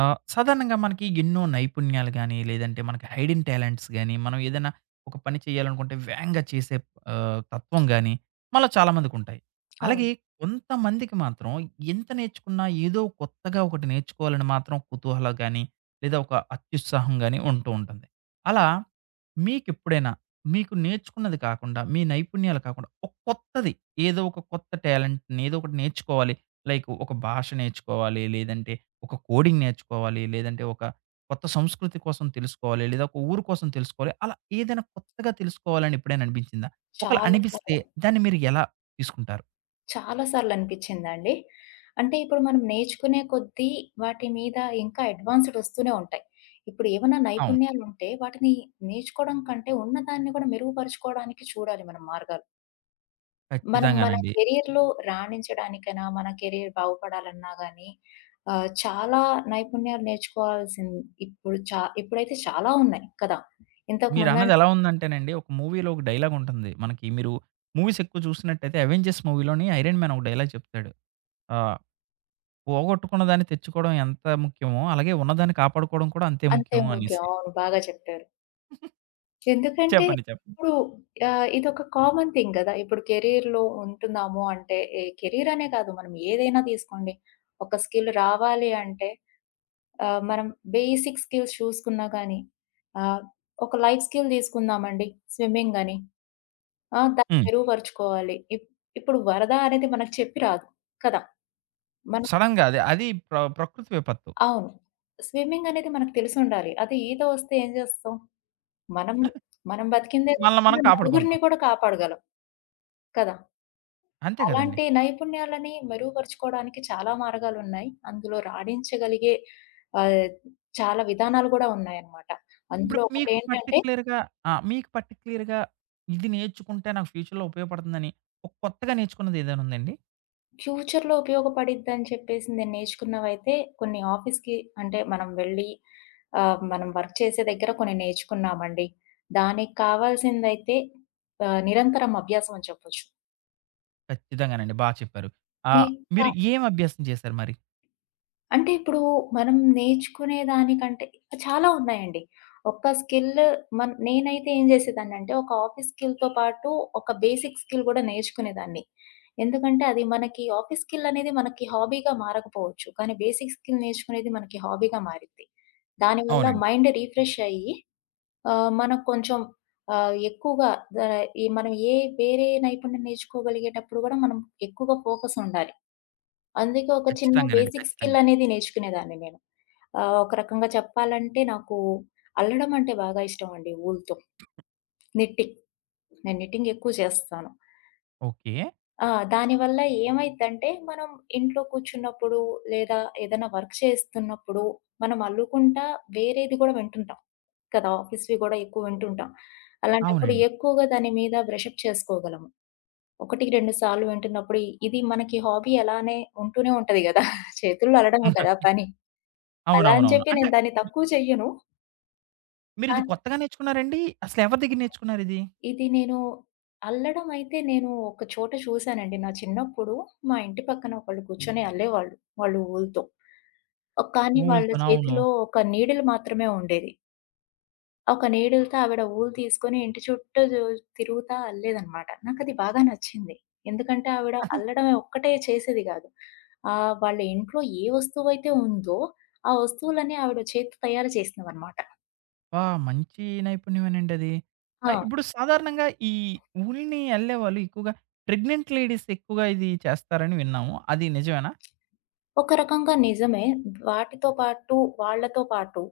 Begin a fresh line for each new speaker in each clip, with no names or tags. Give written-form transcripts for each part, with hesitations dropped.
ఆ! సాధారణంగా మనకి ఎన్నో నైపుణ్యాలు గాని, లేదంటే మనకి హైడెన్ టాలెంట్స్ గాని, మనం ఏదైనా ఒక పని చేయాలనుకుంటే వేగంగా చేసే తత్వం గాని, మనలో చాలామందికుంటాయి. అలాగే
అవును.
కొంతమందికి మాత్రం ఎంత నేర్చుకున్నా ఏదో కొత్తగా ఒకటి నేర్చుకోవాలని మాత్రం కుతూహలం గాని, లేదా ఒక అత్యుత్సాహం గాని ఉంటూ ఉంటుంది. అలా మీకెప్పుడైనా మీకు నేర్చుకున్నది కాకుండా, మీ నైపుణ్యాలు కాకుండా, ఒక కొత్తది ఏదో ఒక కొత్త టాలెంట్‌ని ఏదో ఒకటి నేర్చుకోవాలి. లైక్ ఒక భాష నేర్చుకోవాలి, లేదంటే ఒక కోడింగ్ నేర్చుకోవాలి. లేదంటే ఒక కొత్త సంస్కృతి కోసం తెలుసుకోవాలి. లేదా ఒక ఊరు కోసం తెలుసుకోవాలి. అలా ఏదైనా కొత్తగా తెలుసుకోవాలని ఎప్పుడైనా అనిపించిందా? ఒకవేళ
చాలా
అనిపిస్తే
సార్లు,
దాన్ని మీరు ఎలా తీసుకుంటారు?
చాలా సార్లనిపిచ్చిందండి. అంటే ఇప్పుడు మనం నేర్చుకునే కొద్దీ వాటి మీద ఇంకా అడ్వాన్స్‌డ్ వస్తూనే ఉంటాయి. ఇప్పుడు ఏమన్నా
అవును.
నైపుణ్యాలుంటే వాటిని నేర్చుకోవడం కంటే ఉన్నదాన్ని కూడా మెరుగుపరుచుకోవడానికి చూడాలి మనం మార్గాలు. మనం మన
ఖచ్చితంగానండి.
కెరియర్‌లో రాణించడానికైనా, మన కెరియర్ బాగుపడాలన్నా గానీ చాలా నైపుణ్యాలు నేర్చుకోవాల్సింది ఇప్పుడు ఇప్పుడైతే చాలా ఉన్నాయి కదా! ఇంతకు
మీరన్నది
ముందంటే
ఎలా ఉందంటేనండి ఒక మూవీలో ఒక డైలాగ్ ఉంటుంది. మనకి మీరు మూవీస్ ఎక్కువ చూస్తున్నట్టయితే 'అవెంజర్స్' మూవీలోని 'ఐరన్ మ్యాన్' ఒక డైలాగ్ చెప్తాడు. ఆహ్, "పోగొట్టుకున్న దాన్ని తెచ్చుకోవడం ఎంత ముఖ్యమో, అలాగే ఉన్నదాన్ని కాపాడుకోవడం కూడా అంతే
అంతే
ముఖ్యం"
ఓకే.
అనేసి.
అవును. బాగా చెప్పారు. ఎందుకంటే
చెప్పండి. చెప్పండి.
ఇప్పుడు ఇదొక కామన్ థింగ్ గదా! ఇప్పుడు కెరియర్‌లో ఉంటున్నాము అంటే, ఏ కెరియర్ అనే కాదు మనం ఏదైనా తీసుకోండి. ఒక స్కిల్ రావాలి అంటే మనం బేసిక్ స్కిల్స్ చూసుకున్నా గానీ, ఆహ్, ఒక లైఫ్ స్కిల్ తీసుకుందామండి. స్విమ్మింగ్ అని. ఆ! దాన్ని
హ్మ్.
మెరుగుపరుచుకోవాలి. ఇప్పుడు వరద అనేది మనకు చెప్పి రాదు కదా! మనం
సడెన్‌గా అది అది ప్రకృతి విపత్తు.
అవును. స్విమ్మింగ్ అనేది మనకు తెలిసుండాలి. అదే ఈత వస్తే ఏం చేస్తాం? మనం మనం బతికిందే
మనల్ని మనం
కాకుండా నలుగురిని
కాపాడుకుంటాం.
కూడా కాపాడగలం కదా!
అంతే గదండీ.
అలాంటి నైపుణ్యాలని మెరుగుపరుచుకోవడానికి చాలా మార్గాలున్నాయి. అందులో రాణించగలిగే ఆహ్, చాలా విధానాలు గూడా ఉన్నాయన్నమాట.
ఇప్పుడు
అందులో
మీకు
ఒకటేంటంటే
పర్టిక్యులర్‌గా మీకు పర్టిక్యులర్‌గా ఇది నేర్చుకుంటే నాకు ఫ్యూచర్‌లో ఉపయోగపడుతుందని ఒక కొత్తగా నేర్చుకున్నది ఏదైనా ఉందండి?
ఫ్యూచర్‌లో ఉపయోగపడిద్దని చెప్పేసి నేను నేర్చుకున్నవైతే కొన్ని ఆఫీస్‌కి అంటే మనం వెళ్ళి మనం వర్క్ చేసే దగ్గర కొన్ని నేర్చుకున్నామండి. దానికి కావాల్సిందైతే నిరంతరం అభ్యాసం అని చెప్పొచ్చు.
ఖచ్చితంగానండి. బా చెప్పారు.
ఈ
ఆహ్,
క
మీరు ఏం అభ్యాసం చేశారు మరి?
అంటే ఇప్పుడు మనం నేర్చుకునే దానికంటే చాలా ఉన్నాయండి. ఒక్క స్కిల్ నేనైతే ఏం చేసేదాన్నంటే ఒక ఆఫీస్ స్కిల్‌తో పాటు ఒక బేసిక్ స్కిల్ కూడా నేర్చుకునేదాన్ని. ఎందుకంటే అది మనకి ఆఫీస్ స్కిల్ అనేది మనకి హాబీగా మారకపోవచ్చు. కానీ బేసిక్ స్కిల్ నేర్చుకునేది మనకి హాబీగా మారిద్ది. దానివల్ల
అవునండి.
మైండ్ రిఫ్రెష్ అయ్యి మనకు కొంచెం ఎక్కువగా ద ఈ మనం ఏ వేరే నైపుణ్యం నేర్చుకోగలిగేటప్పుడు కూడా మనం ఎక్కువగా ఫోకస్ ఉండాలి. అందుకే ఒక చిన్న
ఖచ్చితంగానండి.
బేసిక్ స్కిల్
ఖచ్చితంగా.
అనేది నేర్చుకునేదాన్ని నేను. ఒక రకంగా చెప్పాలంటే నాకు అల్లడం అంటే బాగా ఇష్టమండి వూలుతో. నిట్టింగ్. నేను నిట్టింగ్ ఎక్కువ చేస్తాను.
ఓకే.
ఆ! దానివల్ల ఏమైద్దంటే మనం ఇంట్లో కూర్చున్నప్పుడు లేదా ఏదైనా వర్క్ చేస్తున్నప్పుడు మనం అల్లుకుంటా వేరేది గూడా వింటుంటాం కదా! ఆఫీస్‌వి గూడా ఎక్కువ వింటుంటాం. అలాంటప్పుడు
అవునండి.
ఎక్కువగా దాని మీద బ్రష్ అప్ చేసుకోగలము. ఒకటికి 2 సార్లు వింటున్నప్పుడు ఇది మనకి హాబీ అలానే ఉంటూనే ఉంటది గదా! చేతుల్లో అల్లడమే కదా పని. అలా అని
అవునవునవును.
చెప్పి
అంటే
నేను దాన్ని తక్కువ చెయ్యను. కా
మీరిది కొత్తగా నేర్చుకున్నారండి? అసలెవరి దగ్గర నేర్చుకున్నారిది?
ఇది నేను అల్లడం అయితే నేను ఒక చోట చూసానండి. నా చిన్నప్పుడు మా ఇంటి పక్కన ఒకళ్ళు కూర్చొని అల్లేవాళ్ళు. వాళ్ళు ఊలుతో. కానీ వాళ్ళ
ఓల్‌తోనా? అవును.
చేతిలో ఒక నీడిల్ మాత్రమే ఉండేది. ఒక నీడిల్‌తో ఆవిడ వూలు తీసుకొని ఇంటి చుట్టూ తిరుగుతా అల్లేదనమాట. నాకది బాగా నచ్చింది. ఎందుకంటే ఆవిడ అల్లడం ఒక్కటే చేసేది గాదు. వాళ్ళ ఇంట్లో ఏ వస్తువైతే ఉందో, ఆ వస్తువులన్నీ ఆవిడ చేత్తో తయారు చేసినవనమాట.
ఆ! మంచి నైపుణ్యమేనండి అది.
ఆ!
ఇప్పుడు సాధారణంగా ఉల్ని అల్లేవాళ్ళు ఎక్కువగా ప్రెగ్నెంట్ లేడీస్ ఎక్కువగా ఇది చేస్తారని విన్నాము. అది నిజమేనా?
ఒక రకంగా నిజమే. వాటితో పాటు, వాళ్ళతో పాటు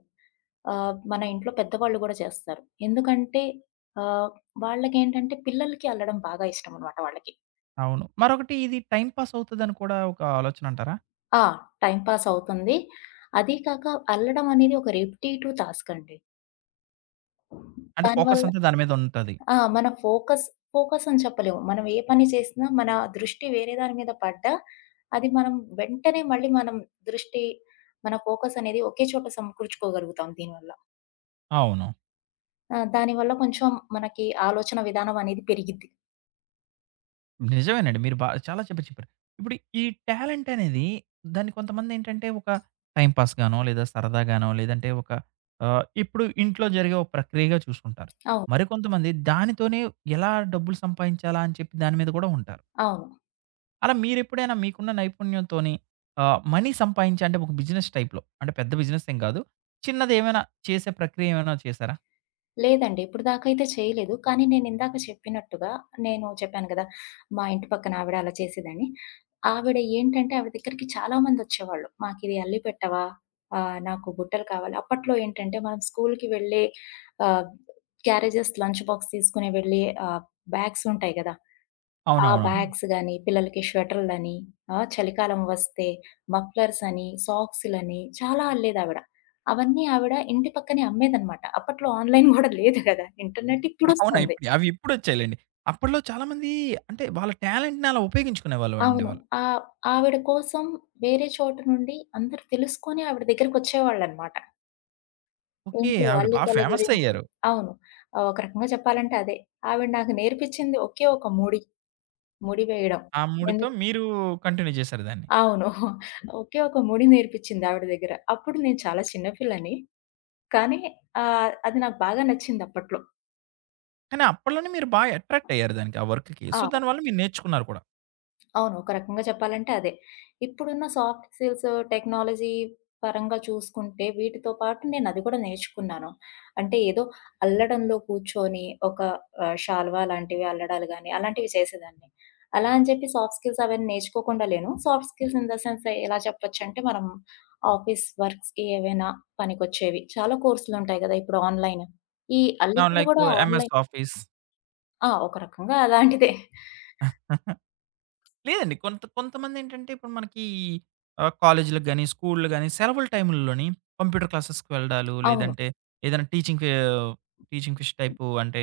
మన ఇంట్లో పెద్దవాళ్ళు గూడా చేస్తారు. ఎందుకంటే ఆహ్, వాళ్ళకేంటంటే పిల్లలకి అల్లడం బాగా ఇష్టమనమాట వాళ్ళకి.
అవును. మరొకటి ఇది టైమ్ పాస్ అవుతదని కూడా ఒక ఆలోచన అంటారా?
ఆ! టైమ్ పాస్ అవుతుంది. అదీ కాక అల్లడం అనేది ఒక రిపిటీటివ్ టాస్క్ అండి.
అంటే ఫోకస్
దానివల్ల
అంతా దాని మీద ఉంటది.
ఆ! మన ఫోకస్, ఫోకస్ అని చెప్పలేము. మనం ఏ పని చేసినా మన దృష్టి వేరే దాని మీద పడ్డా, అది వెంటనే మళ్ళీ మనం దృష్టి, మన ఫోకస్ అనేది ఒకే చోట సమకూర్చుకోగలుగుతాం దీనివల్ల.
అవును.
ఆ! దానివల్ల కొంచెం మనకి ఆలోచన విధానం అనేది పెరిగిద్ది.
నిజమేనండి. మీరు బా చాలా చెప్పారు. ఇప్పుడు ఈ టాలెంట్ అనేది దాన్ని కొంతమందేంటంటే ఒక టైమ్ పాస్‌గానో, లేదా సరదాగానో, లేదంటే ఒక ఇప్పుడు ఇంట్లో జరిగే ఒక ప్రక్రియగా చూసుకుంటారు.
అవును.
మరికొంతమంది దానితోనే ఎలా డబ్బులు సంపాదించాలా అని చెప్పి దాని మీద కూడా ఉంటారు.
అవును.
అలా మీరెప్పుడైనా మీకున్న నైపుణ్యంతోని మనీ సంపాదించి అంటే ఒక బిజినెస్ టైప్‌లో అంటే పెద్ద బిజినెస్ ఏం కాదు. చిన్నదేమైనా చేసే ప్రక్రియ ఏమైనా చేసారా?
లేదండి. ఇప్పుడు దాకా అయితే చేయలేదు. కానీ నేనిందాక చెప్పినట్టుగా నేను చెప్పాను గదా! మా ఇంటి పక్కన ఆవిడ అలా చేసేదని. ఆవిడ ఏంటంటే ఆవిడ దగ్గరికి చాలా మందొచ్చేవాళ్ళు. "మాకిది అల్లి పెట్టవా? నాకు బుట్టలు కావాలి." అప్పట్లో ఏంటంటే మనం స్కూలుకి వెళ్ళే ఆహ్, క్యారేజెస్ లంచ్ బాక్స్ తీసుకొని వెళ్ళే బ్యాగ్స్ ఉంటాయి గదా! ఆ!
అవునవునండి.
బ్యాగ్స్ గాని, పిల్లలకి స్వెటర్‌లని, ఆ! చలికాలం వస్తే మఫ్లర్స్ అని, సాక్స్‌లని చాలా అల్లేదావిడ. అవన్నీ ఆవిడ ఇంటి పక్కనే అమ్మేదనమాట. అప్పట్లో ఆన్‌లైన్ గూడా లేదు గదా! ఇంటర్నెట్
అవునా!
ఇప్పుడొస్తుంది.
ఇప్పుడు అవి ఇప్పుడొచ్చాయిలెండి. అప్పట్లో చాలామంది అంటే వాళ్ళ టాలెంట్‌ని అలా ఉపయోగించుకునేవాళ్ళు అండి
అవును.
వాళ్ళు.
ఆహ్, ఆవిడ కోసం వేరే చోట నుండి అందరూ తెలుసుకొని ఆవిడ దగ్గరికొచ్చేవాళ్ళనమాట.
ఓకే.
ఇంట్లో
ఆవిడ బా
అల్లికల
ఫేమస్
గురించి
అయ్యారు.
అవును. ఒక రకంగా చెప్పాలంటే అదే. ఆవిడ నాకు నేర్పించింది ఒకే ఒక ముడి. ముడి వేయడం.
ఆ మూడితో
ఎందుకంటే
మీరు కంటిన్యూ చేశారు దాన్ని.
అవును. ఒకే ఒక ముడి నేర్పించింది ఆవిడ దగ్గర. అప్పుడు నేను చాలా చిన్న పిల్లని. కానీ అది నాకు బాగా నచ్చిందప్పట్లో.
కానీ అప్పట్లోనే మీరు బా అట్రాక్ట్ అయ్యారు దానికి ఆ వర్క్‌కి.
ఆ!
సో, దానివల్ల మీరు నేర్చుకున్నారు కూడా.
అవును. ఒక రకంగా చెప్పాలంటే అదే. ఇప్పుడున్న సాఫ్ట్ స్కిల్స్ టెక్నాలజీ పరంగా చూసుకుంటే వీటితో పాటు నేనది కూడా నేర్చుకున్నాను. అంటే ఏదో అల్లడంలో కూర్చొని ఒక శాలువా లాంటివి అల్లడాలు గాని అలాంటివి చేసేదాన్ని. అలా అని చెప్పి సాఫ్ట్ స్కిల్స్ అవన్నీ నేర్చుకోకుండా లేను. Soft skills in the sense ఎలా చెప్పొచ్చంటే మనం ఆఫీస్ వర్క్స్‌కి ఏవైనా పనికొచ్చేవి. చాలా కోర్సులుంటాయి గదా! ఇప్పుడు ఆన్‌లైన్. ఈ అల్లికలు
లైక్
గూడా
ఎంఎస్
ఆన్‌లైన్
ఆఫీస్.
ఆ! ఒక రకంగా అలాంటిదే.
లేదండి. కొంతమందేంటంటే ఇప్పుడు మనకి కాలేజీ‌లకు గాని, స్కూల్‌లు గాని సెలవుల టైముల్లోని కంప్యూటర్ క్లాసెస్‌కి వెళ్ళడాలు,
అవును.
లేదంటే ఏదైనా టీచింగ్ టీచింగ్ ఫిష్ టైపు అంటే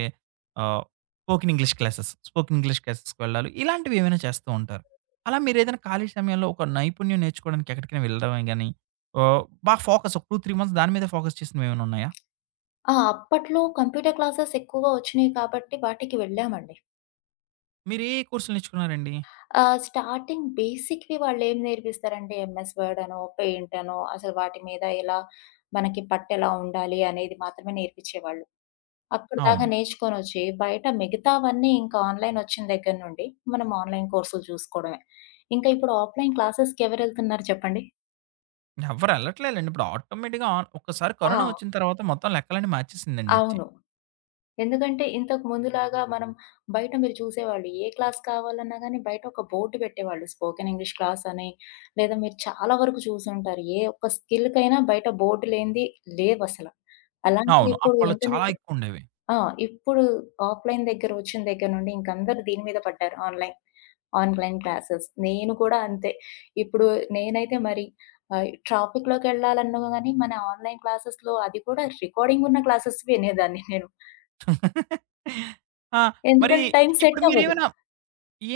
ఆహ్, స్పోకెన్ ఇంగ్లీష్ క్లాసెస్‌కి వెళ్ళడాలు ఇలాంటివి ఏమైనా చేస్తూ ఉంటారు. అలా మీరేదైనా ఖాళీ సమయంలో ఒక నైపుణ్యం నేర్చుకోవడానికి ఎక్కడికైనా వెళ్ళడమే గాని, ఆహ్, బాగా ఫోకస్ ఒక 2, 3 మంత్స్ దాని మీదే ఫోకస్ చేసినవేమైనా ఉన్నాయా?
ఆ! అప్పట్లో కంప్యూటర్ క్లాసెస్ ఎక్కువగా వచ్చినియి కాబట్టి వాటికి వెళ్ళామండి.
మీరు ఏ కోర్సులు నేర్చుకున్నారండి?
స్టార్టింగ్ బేసిక్‌వి వాళ్ళేం నేర్పిస్తారంటే ఎంఎస్ వర్డ్ అనో, పెయింట్ అనో అసలు వాటి మీద ఎలా మనకి పట్టెలా ఉండాలి అనేది మాత్రమే నేర్పిచ్చేవాళ్ళు. అప్పటిదాకా
అవును.
నేర్చుకొనొచ్చి బయట మిగతావన్నీ ఇంకా ఆన్‌లైన్ వచ్చిన దగ్గర నుండి మనం ఆన్‌లైన్ కోర్సులు చూసుకోవడమే. ఇంకా ఇప్పుడు ఆఫ్‌లైన్ క్లాసెస్‌కెవరెళ్తున్నారు చెప్పండి?
ఎవ్వరు ఎళ్ళట్లేదులెండి. ఇప్పుడు ఆటోమేటిక్‌గా ఒక్కసారి
ఆ!
కరోనా వచ్చిన తర్వాత మొత్తం లెక్కలన్నీ మార్చేసిందండి వచ్చి.
అవును. ఎందుకంటే ఇంతకు ముందులాగా మనం బయట మీరు చూసేవాళ్ళు ఏ క్లాస్ కావాలన్నా గానీ బయట ఒక బోర్డ్ పెట్టేవాళ్ళు. స్పోకెన్ ఇంగ్లీష్ క్లాస్ అని లేదా మీరు చాలా వరకు చూసుంటారు. ఏ ఒక్క స్కిల్‌కైనా బయట బోర్డ్ లేనిది లేవసల. అలాంటిది
అవును.
ఇప్పుడు
అప్పట్లో చాలా
ఇంటర్నెట్
ఎక్కువుండేవి.
ఆ! ఇప్పుడు ఆఫ్‌లైన్ దగ్గర వచ్చిన దగ్గర నుండి ఇంక అందరూ దీని మీద పడ్డారు ఆన్‌లైన్. Online classes. నేను కూడా అంతే. ఇప్పుడు నేనైతే మరి ట్రాఫిక్‌లోకెళ్ళాలన్నా గానీ మన ఆన్‌లైన్ క్లాసెస్‌లో అది కూడా రికార్డింగ్ ఉన్న క్లాసెస్ వినేదాన్ని నేను.
ఆ! మరి
ఎందుకంటే టైం
ఇప్పుడు
సెట్ అవ్వదు.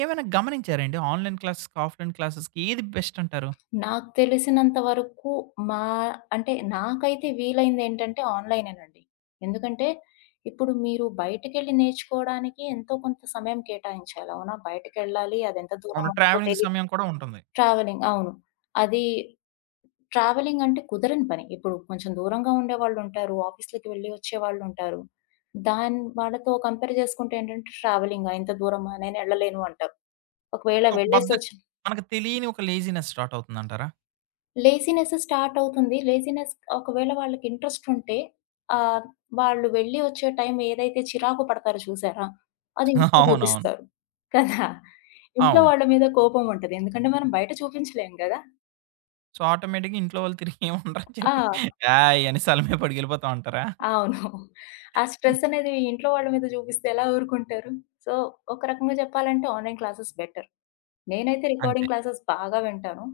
ఏమైనా గమనించారండి? ఆన్‌లైన్ క్లాసెస్‌కి, ఆఫ్‌లైన్ క్లాసెస్‌కి ఏది బెస్ట్ అంటారు?
నాకు తెలిసినంత వరకు మా అంటే నాకైతే వీలైందేంటంటే ఆన్‌లైనేనండి. ఎందుకంటే ఇప్పుడు మీరు బయటికెళ్ళి నేర్చుకోవడానికి ఎంతో కొంత సమయం కేటాయించాలి. అవునా? బయటికెళ్ళాలి. అదెంత దూరం
అవును.
ఉంటుందో
ట్రావెలింగ్
తెలీదు.
సమయం కూడా ఉంటుంది.
ట్రావెలింగ్ అవును. అది ట్రావెలింగ్ అంటే కుదరని పని. ఇప్పుడు కొంచెం దూరంగా ఉండేవాళ్ళుంటారు. ఆఫీస్‌లకి వెళ్ళి వచ్చేవాళ్ళుంటారు. వాళ్ళతో కంపేర్ చేసుకుంటే ఏంటంటే ట్రావెలింగా ఇంత దూరమా నేనెళ్ళలేను అంటారు. ఒకవేళ
ఒక బద్ధ
వెళ్ళేసొచ్చిన
మనకు తెలియని ఒక లేజీనెస్ స్టార్ట్ అవుతుందంటారా?
లేజినెస్ స్టార్ట్ అవుతుంది. లేజినెస్ ఒకవేళ వాళ్ళకి ఇంట్రెస్ట్ ఉంటే ఆహ్, వాళ్ళు వెళ్లి వచ్చే టైం ఏదైతే చిరాకు పడతారో చూసారా? అది ఇంట్లో
అవునవును.
చూపిస్తారు. కదా! ఇంట్లో
అవును.
వాళ్ళ మీద కోపం ఉంటది. ఎందుకంటే మనం బయట చూపించలేం గదా!
సో, ఆటోమేటిక్‌గా ఇంట్లో వాళ్ళు తిరిగి ఏమి ఉండరని
ఆ!
చెప్పి హాయ్! అనేసి అలమేపడికెళ్ళిపోతాం అంటారా?
అవును. ఆ స్ట్రెస్ అనేది ఇంట్లో వాళ్ళ మీద చూపిస్తే ఎలా ఊరుకుంటారు? సో, ఒక రకంగా చెప్పాలంటే ఆన్‌లైన్ క్లాసెస్ బెటర్. నేనైతే
అంతే.
రికార్డింగ్ క్లాసెస్ బాగా వింటాను.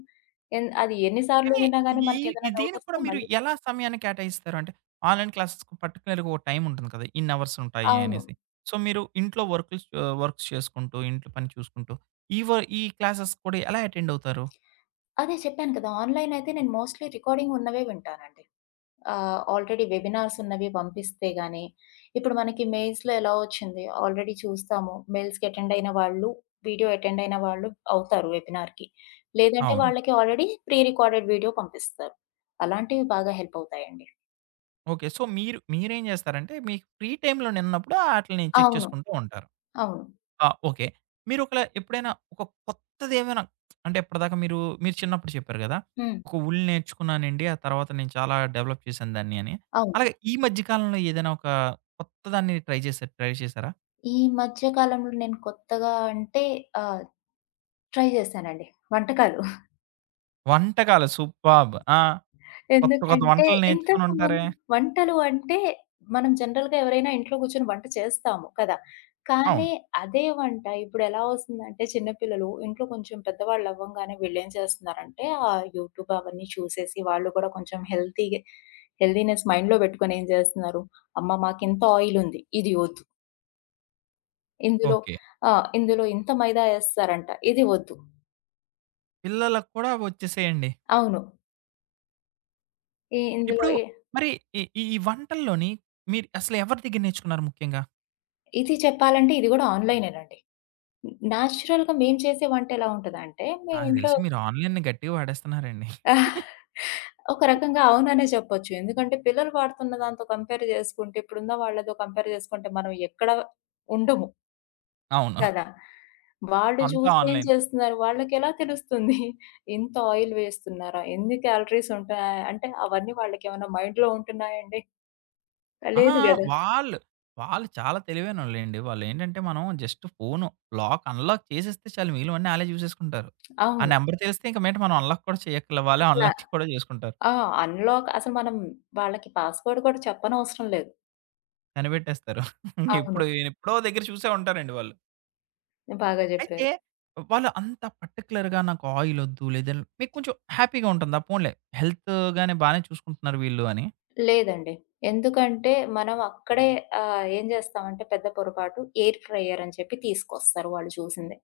ఎన్ని సార్లు
కానీ
విన్నా గాని
ఈ ఈ
మనకేదైనా
దీనికి కూడా
డౌటొస్తే
మీరు
మళ్ళీ
ఎలా సమయాన్ని కేటాయిస్తారు? అంటే ఆన్‌లైన్ క్లాసెస్‌కి పర్టిక్యులర్‌గా ఒక టైమ్ ఉంటుంది కదా! ఇన్ని అవర్స్ ఉంటాయి
అవును.
అనేసి. సో, మీరు ఇంట్లో వర్క్స్ చేసుకుంటూ, ఇంట్లో పని చూసుకుంటూ ఈ వ ఈ క్లాసెస్ కూడా ఎలా అటెండ్ అవుతారు?
అదే చెప్పాను కదా! ఆన్‌లైన్ అయితే నేను మోస్ట్‌లీ రికార్డింగ్ ఉన్నవే వింటానండి. ఆల్రెడీ వెబినార్స్ ఉన్నవి పంపిస్తే గాని, ఇప్పుడు మనకి మెయిల్స్‌లో ఎలా వచ్చింది, ఆల్రెడీ చూస్తాము. మెయిల్స్‌కి అటెండ్ అయిన వాళ్ళు, వీడియో అటెండ్ అయిన వాళ్ళు అవుతారు వెబినార్‌కి. లేదంటే
అవును.
వాళ్ళకి ఆల్రెడీ ప్రీ రికార్డెడ్ వీడియో పంపిస్తారు. అలాంటివి బాగా హెల్ప్ అవుతాయండి.
ఓకే. సో, మీరేం చేస్తారంటే మీకు ఫ్రీ టైమ్‌లో ఉన్నప్పుడు ఆటిల్ని చెక్
అవును.
చేసుకుంటూ ఉంటారు.
అవును.
ఆ! ఓకే. మీరు ఒకళ ఎప్పుడైనా ఒక కొత్తదేమైనా అంటే ఇప్పటిదాకా మీరు చిన్నప్పుడు చెప్పారు గదా!
హ్మ్.
ఒక ఉల్ నేర్చుకున్నానండి. ఆ తర్వాత నేను చాలా డెవలప్ చేశాను దాన్ని అని.
అవును.
అలాగే ఈ మధ్య కాలంలో ఏదైనా ఒక కొత్తదాన్ని ట్రై చేశారా?
ఈ మధ్య కాలంలో నేను కొత్తగా అంటే ఆహ్, ట్రై చేశానండి వంటకాలు.
వంటకాలు సూపర్బ్. ఆ! కొత్త కొత్త
ఎందుకంటే
వంటలు నేర్చుకొని
ఇంతకు
ఉంటారే.
ముందు వంటలు అంటే మనం జనరల్‌గా ఎవరైనా ఇంట్లో కూర్చొని వంట చేస్తాము కదా!
అవును.
కానీ అదే వంట ఇప్పుడెలా వస్తుందంటే చిన్న పిల్లలు ఇంట్లో కొంచెం పెద్దవాళ్ళు అవ్వంగానే వీళ్ళేం చేస్తున్నారంటే ఆ యూట్యూబ్ అవన్నీ చూసేసి వాళ్ళు కూడా కొంచెం హెల్తీ‌గా హెల్తీనెస్ మైండ్‌లో పెట్టుకొని ఏం చేస్తున్నారు, అమ్మ మాకింత ఆయిల్ ఉంది ఇది వద్దు. ఇందులో
ఓకే.
ఆ! ఇందులో ఇంత మైదా ఏస్తారంట ఇది వద్దు.
పిల్లలకు కూడా వచ్చేసేయండి.
అవును. ఈ ఇందులో
ఇప్పుడు
ఏ
మరి ఈ ఈ వంటల్లోని మీరు అసలు ఎవరి దగ్గర నేర్చుకున్నారు ముఖ్యంగా?
ఇది చెప్పాలంటే ఇది గూడా ఆన్‌లైనేనండి. నేచురల్‌గా మేము చేసే వంటెలా ఉంటదంటే,
నాకు
మేమింట్లో
తెలిసి మీరు ఆన్‌లైన్‌ని గట్టిగా వాడేస్తున్నారండి.
ఒక రకంగా అవుననే చెప్పొచ్చు. ఎందుకంటే, పిల్లలు వాడుతున్న దాంతో కంపేర్ జేసుకుంటే, ఇప్పుడున్న వాళ్ళతో కంపేర్ జేసుకుంటే మనం ఎక్కడ ఉండము
అవును.
కదా! వాళ్ళు
అంతా
చూసి ఏం
ఆన్‌లైన్.
చేస్తున్నారు, వాళ్ళకెలా తెలుస్తుంది? ఇంత ఆయిల్ వేస్తున్నారా? ఎన్ని క్యాలరీస్ ఉంటున్నాయా? అంటే, అవన్నీ వాళ్ళకేమన్నా మైండ్‌లో ఉంటున్నాయండి?
అహా!
లేదు గదా!
వాళ్ళు, వాళ్ళు చాలా తెలివైనోళ్ళండి. వాళ్ళేంటంటే మనం జస్ట్ ఫోను లాక్ అన్‌లాక్ చేసేస్తే చాలు మిగిలినవన్నీ ఆళ్ళే చూసేసుకుంటారు. ఆ
అవును.
నంబర్ తెలిస్తే ఇంక మీదట మనం అన్‌లాక్ కూడా చేయక్కర్ల. వాళ్ళే
అసల
అన్‌లాక్ కూడా చేసుకుంటారు.
ఆ! అన్‌లాక్ అసలు మనం వాళ్ళకి పాస్‌వర్డ్ కూడా చెప్పనవసరం లేదు.
కనిపెట్టేస్తారు.
అవును.
ఎప్పుడు ఎప్పుడో దగ్గర చూసే ఉంటారండి వాళ్ళు.
బాగా జెప్పారు.
అయితే వాళ్ళు అంత పర్టిక్యులర్‌గా నాకు ఆయిలొద్దు లేదా మీకు కొంచెం హ్యాపీగా ఉంటుందా? పోన్లే హెల్త్ గాని బానే చూసుకుంటున్నారు వీళ్ళు అని.
లేదండి. ఎందుకంటే మనం అక్కడే ఏం జేస్తామంటే పెద్ద పొరపాటు ఎయిర్ ఫ్రైయర్ అని చెప్పి తీసుకొస్తారు వాళ్ళు చూసిందే.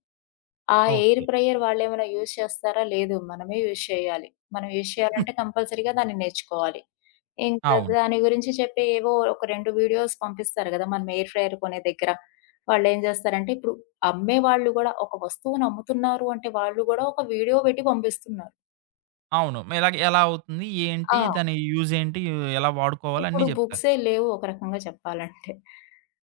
ఆ ఎయిర్
ఓకే.
ఫ్రైయర్ వాళ్ళేమైనా యూజ్ చేస్తారా? లేదు. మనమే యూజ్ చేయాలి. మనం యూజ్ చేయాలంటే కంపల్సరీగా దాన్ని నేర్చుకోవాలి. ఇంకా
అవును.
దాని గురించి చెప్పి ఏవో ఒక 2 వీడియోస్ పంపిస్తారు గదా! మనం ఎయిర్ ఫ్రైయర్ కొనే దగ్గర. వాళ్ళేం జేస్తారంటే ఇప్పుడు అమ్మేవాళ్ళు గూడా ఒక వస్తువుని అమ్ముతున్నారు అంటే వాళ్ళు గూడా ఒక వీడియో పెట్టి పంపిస్తున్నారు.
అవును. ఇలాగ ఎలా అవుతుంది? ఏంటి?
ఆ!
దాని యూజ్ ఏంటి? ఎలా వాడుకోవాలి? అన్నీ
ఇప్పుడు
చెప్తారు.
బుక్సే లేవు ఒక రకంగా చెప్పాలంటే.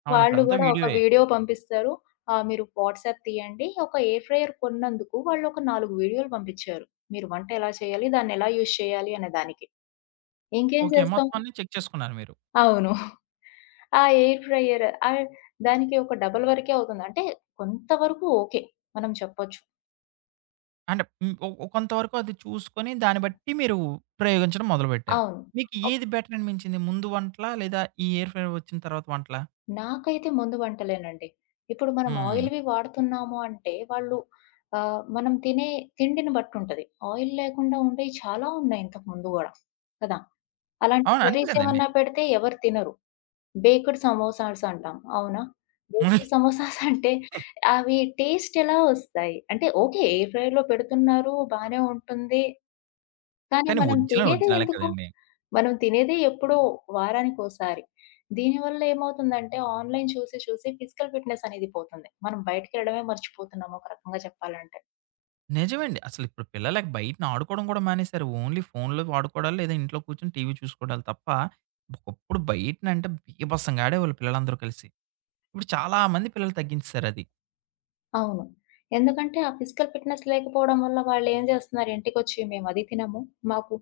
అవును.
వాళ్ళు
ఇప్పుడంతా
గూడా ఒక
వీడియోయే.
వీడియో పంపిస్తారు. మీరు వాట్సాప్ తీయండి. ఒక ఎయిర్ ఫ్రైయర్ కొన్నందుకు వాళ్ళు ఒక 4 వీడియోలు పంపించారు. మీరు వంట ఎలా చేయాలి? దాన్నెలా యూజ్ చేయాలి? అనే దానికి. ఇంకేం
ఓకే.
చేస్తాం?
మొత్తం అన్నీ చెక్ చేసుకున్నారు మీరు.
అవును. ఆ ఎయిర్ ఫ్రైయర్ దానికి ఒక డబల్ వరకే అవుతుంది. అంటే కొంతవరకు ఓకే. మనం చెప్పొచ్చు.
అంటే హ్మ్. ఒ ఒ కొంతవరకు అది చూసుకొని దాన్ని బట్టి మీరు ప్రయోగించడం మొదలుపెట్టారు.
అవును.
మీకు ఏది బెటర్ అనిపించింది? ముందు వంటలా? లేదా ఈ ఎయిర్ ఫ్రైయర్ వచ్చిన తర్వాత వంటలా?
నాకైతే ముందు వంటలేనండి. ఇప్పుడు మనం
హ్మ్.
ఆయిల్‌వి వాడుతున్నాము అంటే వాళ్ళు మనం తినే తిండిని బట్టుంటది. ఆయిల్ లేకుండా ఉండేవి చాలా ఉన్నాయి ఇంతకు ముందు గూడా కదా! అలాంటి
అవును. అంతే
కర్రీస్
కదండీ.
ఏమన్నా పెడితే ఎవరు తినరు. బేక్డ్ సమోసాస్ అంటాం. అవునా? బేక్డ్ సమోసాస్ అంటే అవి టేస్ట్ ఎలా వస్తాయి? అంటే ఓకే. ఎయిర్ ఫ్రై‌లో పెడుతున్నారు. బానే ఉంటుంది. కానీ
కానీ
మనం తినేదే
ఒరిజినలే
ఎందుకు?
కదండీ.
మనం తినేదే ఎప్పుడో వారానికోసారి. దీనివల్ల ఏమవుతుందంటే ఆన్‌లైన్ చూసి, చూసి ఫిజికల్ ఫిట్‌నెస్ అనేది పోతుంది. మనం బయటికెళ్ళడమే మర్చిపోతున్నాం ఒక రకంగా చెప్పాలంటే.
నిజమండి. అసలిప్పుడు పిల్లలకి బయటన ఆడుకోవడం కూడా మానేసారు. ఓన్లీ ఫోన్‌లో వాడుకోవడాలు లేదా ఇంట్లో కూర్చొని టీవీ చూసుకోవడాలు తప్ప, ఒకప్పుడు బయటనంటే బీభత్సంగా ఆడేవాళ్ళు పిల్లలందరూ కలిసి. ఇప్పుడు చాలా మంది పిల్లలు తగ్గించేసారది.
అవును. ఎందుకంటే ఆ ఫిజికల్ ఫిట్‌నెస్ లేకపోవడం వల్ల వాళ్ళేం జేస్తున్నారు ఇంటికొచ్చి మేము అది తినము, మాకు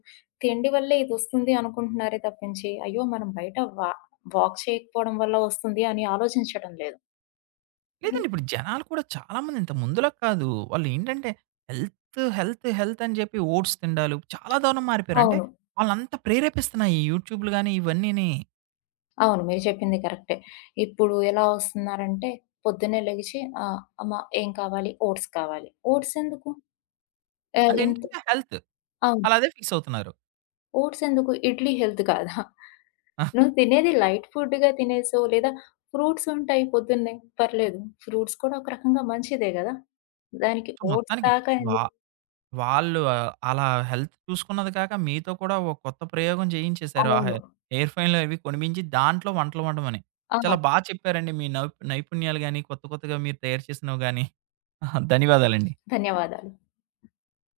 తిండి వల్లే ఇదొస్తుంది అనుకుంటున్నారే తప్పించి, అయ్యో! మనం బయట వాక్ చేయకపోవడం వల్ల వస్తుంది అని ఆలోచించడం లేదు. ఇది
లేదండి. ఇప్పుడు జనాలు కూడా చాలామంది ఇంత ముందులా కాదు. వాళ్ళేంటంటే హెల్త్, హెల్త్, హెల్త్ అని చెప్పి ఓట్స్ తిండాలు చాలా దారుణం మారిపోయారు. అంటే
అవును.
వాళ్ళనంత ప్రేరేపిస్తున్నాయి ఈ యూట్యూబ్‌లు గాని ఇవన్నీని.
అవును. మీరు చెప్పింది కరెక్టే. ఇప్పుడు ఎలా వస్తున్నారంటే పొద్దున్నే లెగిచి అమ్మ ఏం కావాలి? ఓట్స్ కావాలి. ఓట్స్ ఎందుకు? ఆహ్,
అంటే
ఇంత
ఏంటంటే హెల్త్.
అవును.
ఆళ్ళదే ఫిక్స్ అవుతున్నారు.
ఓట్స్ ఎందుకు? ఇడ్లీ హెల్త్ కాదా?
ఆ!
నువ్వు తినేది లైట్ ఫుడ్‌గా తినేసో లేదా ఫ్రూట్స్ ఉంటాయి పొద్దున్నే పర్లేదు. ఫ్రూట్స్ కూడా ఒక రకంగా మంచిదే గదా! దానికి
సో,
ఓట్స్
మొత్తానికి
దాకా
వా
ఎందుకు?
వాళ్ళు అలా హెల్త్ చూసుకున్నది కాక మీతో కూడా ఒక కొత్త ప్రయోగం చేయించేశారు. ఆ హె
అవును.
ఎయిర్ ఫ్రైయర్‌లు అవి కొనిపించి దాంట్లో వంటలు వండమని.
ఆ!
చాలా బా చెప్పారండి మీ నైపుణ్యాలు గాని, కొత్త కొత్తగా మీరు తయారు చేసినవి గాని. ధన్యవాదాలండి.
ధన్యవాదాలు.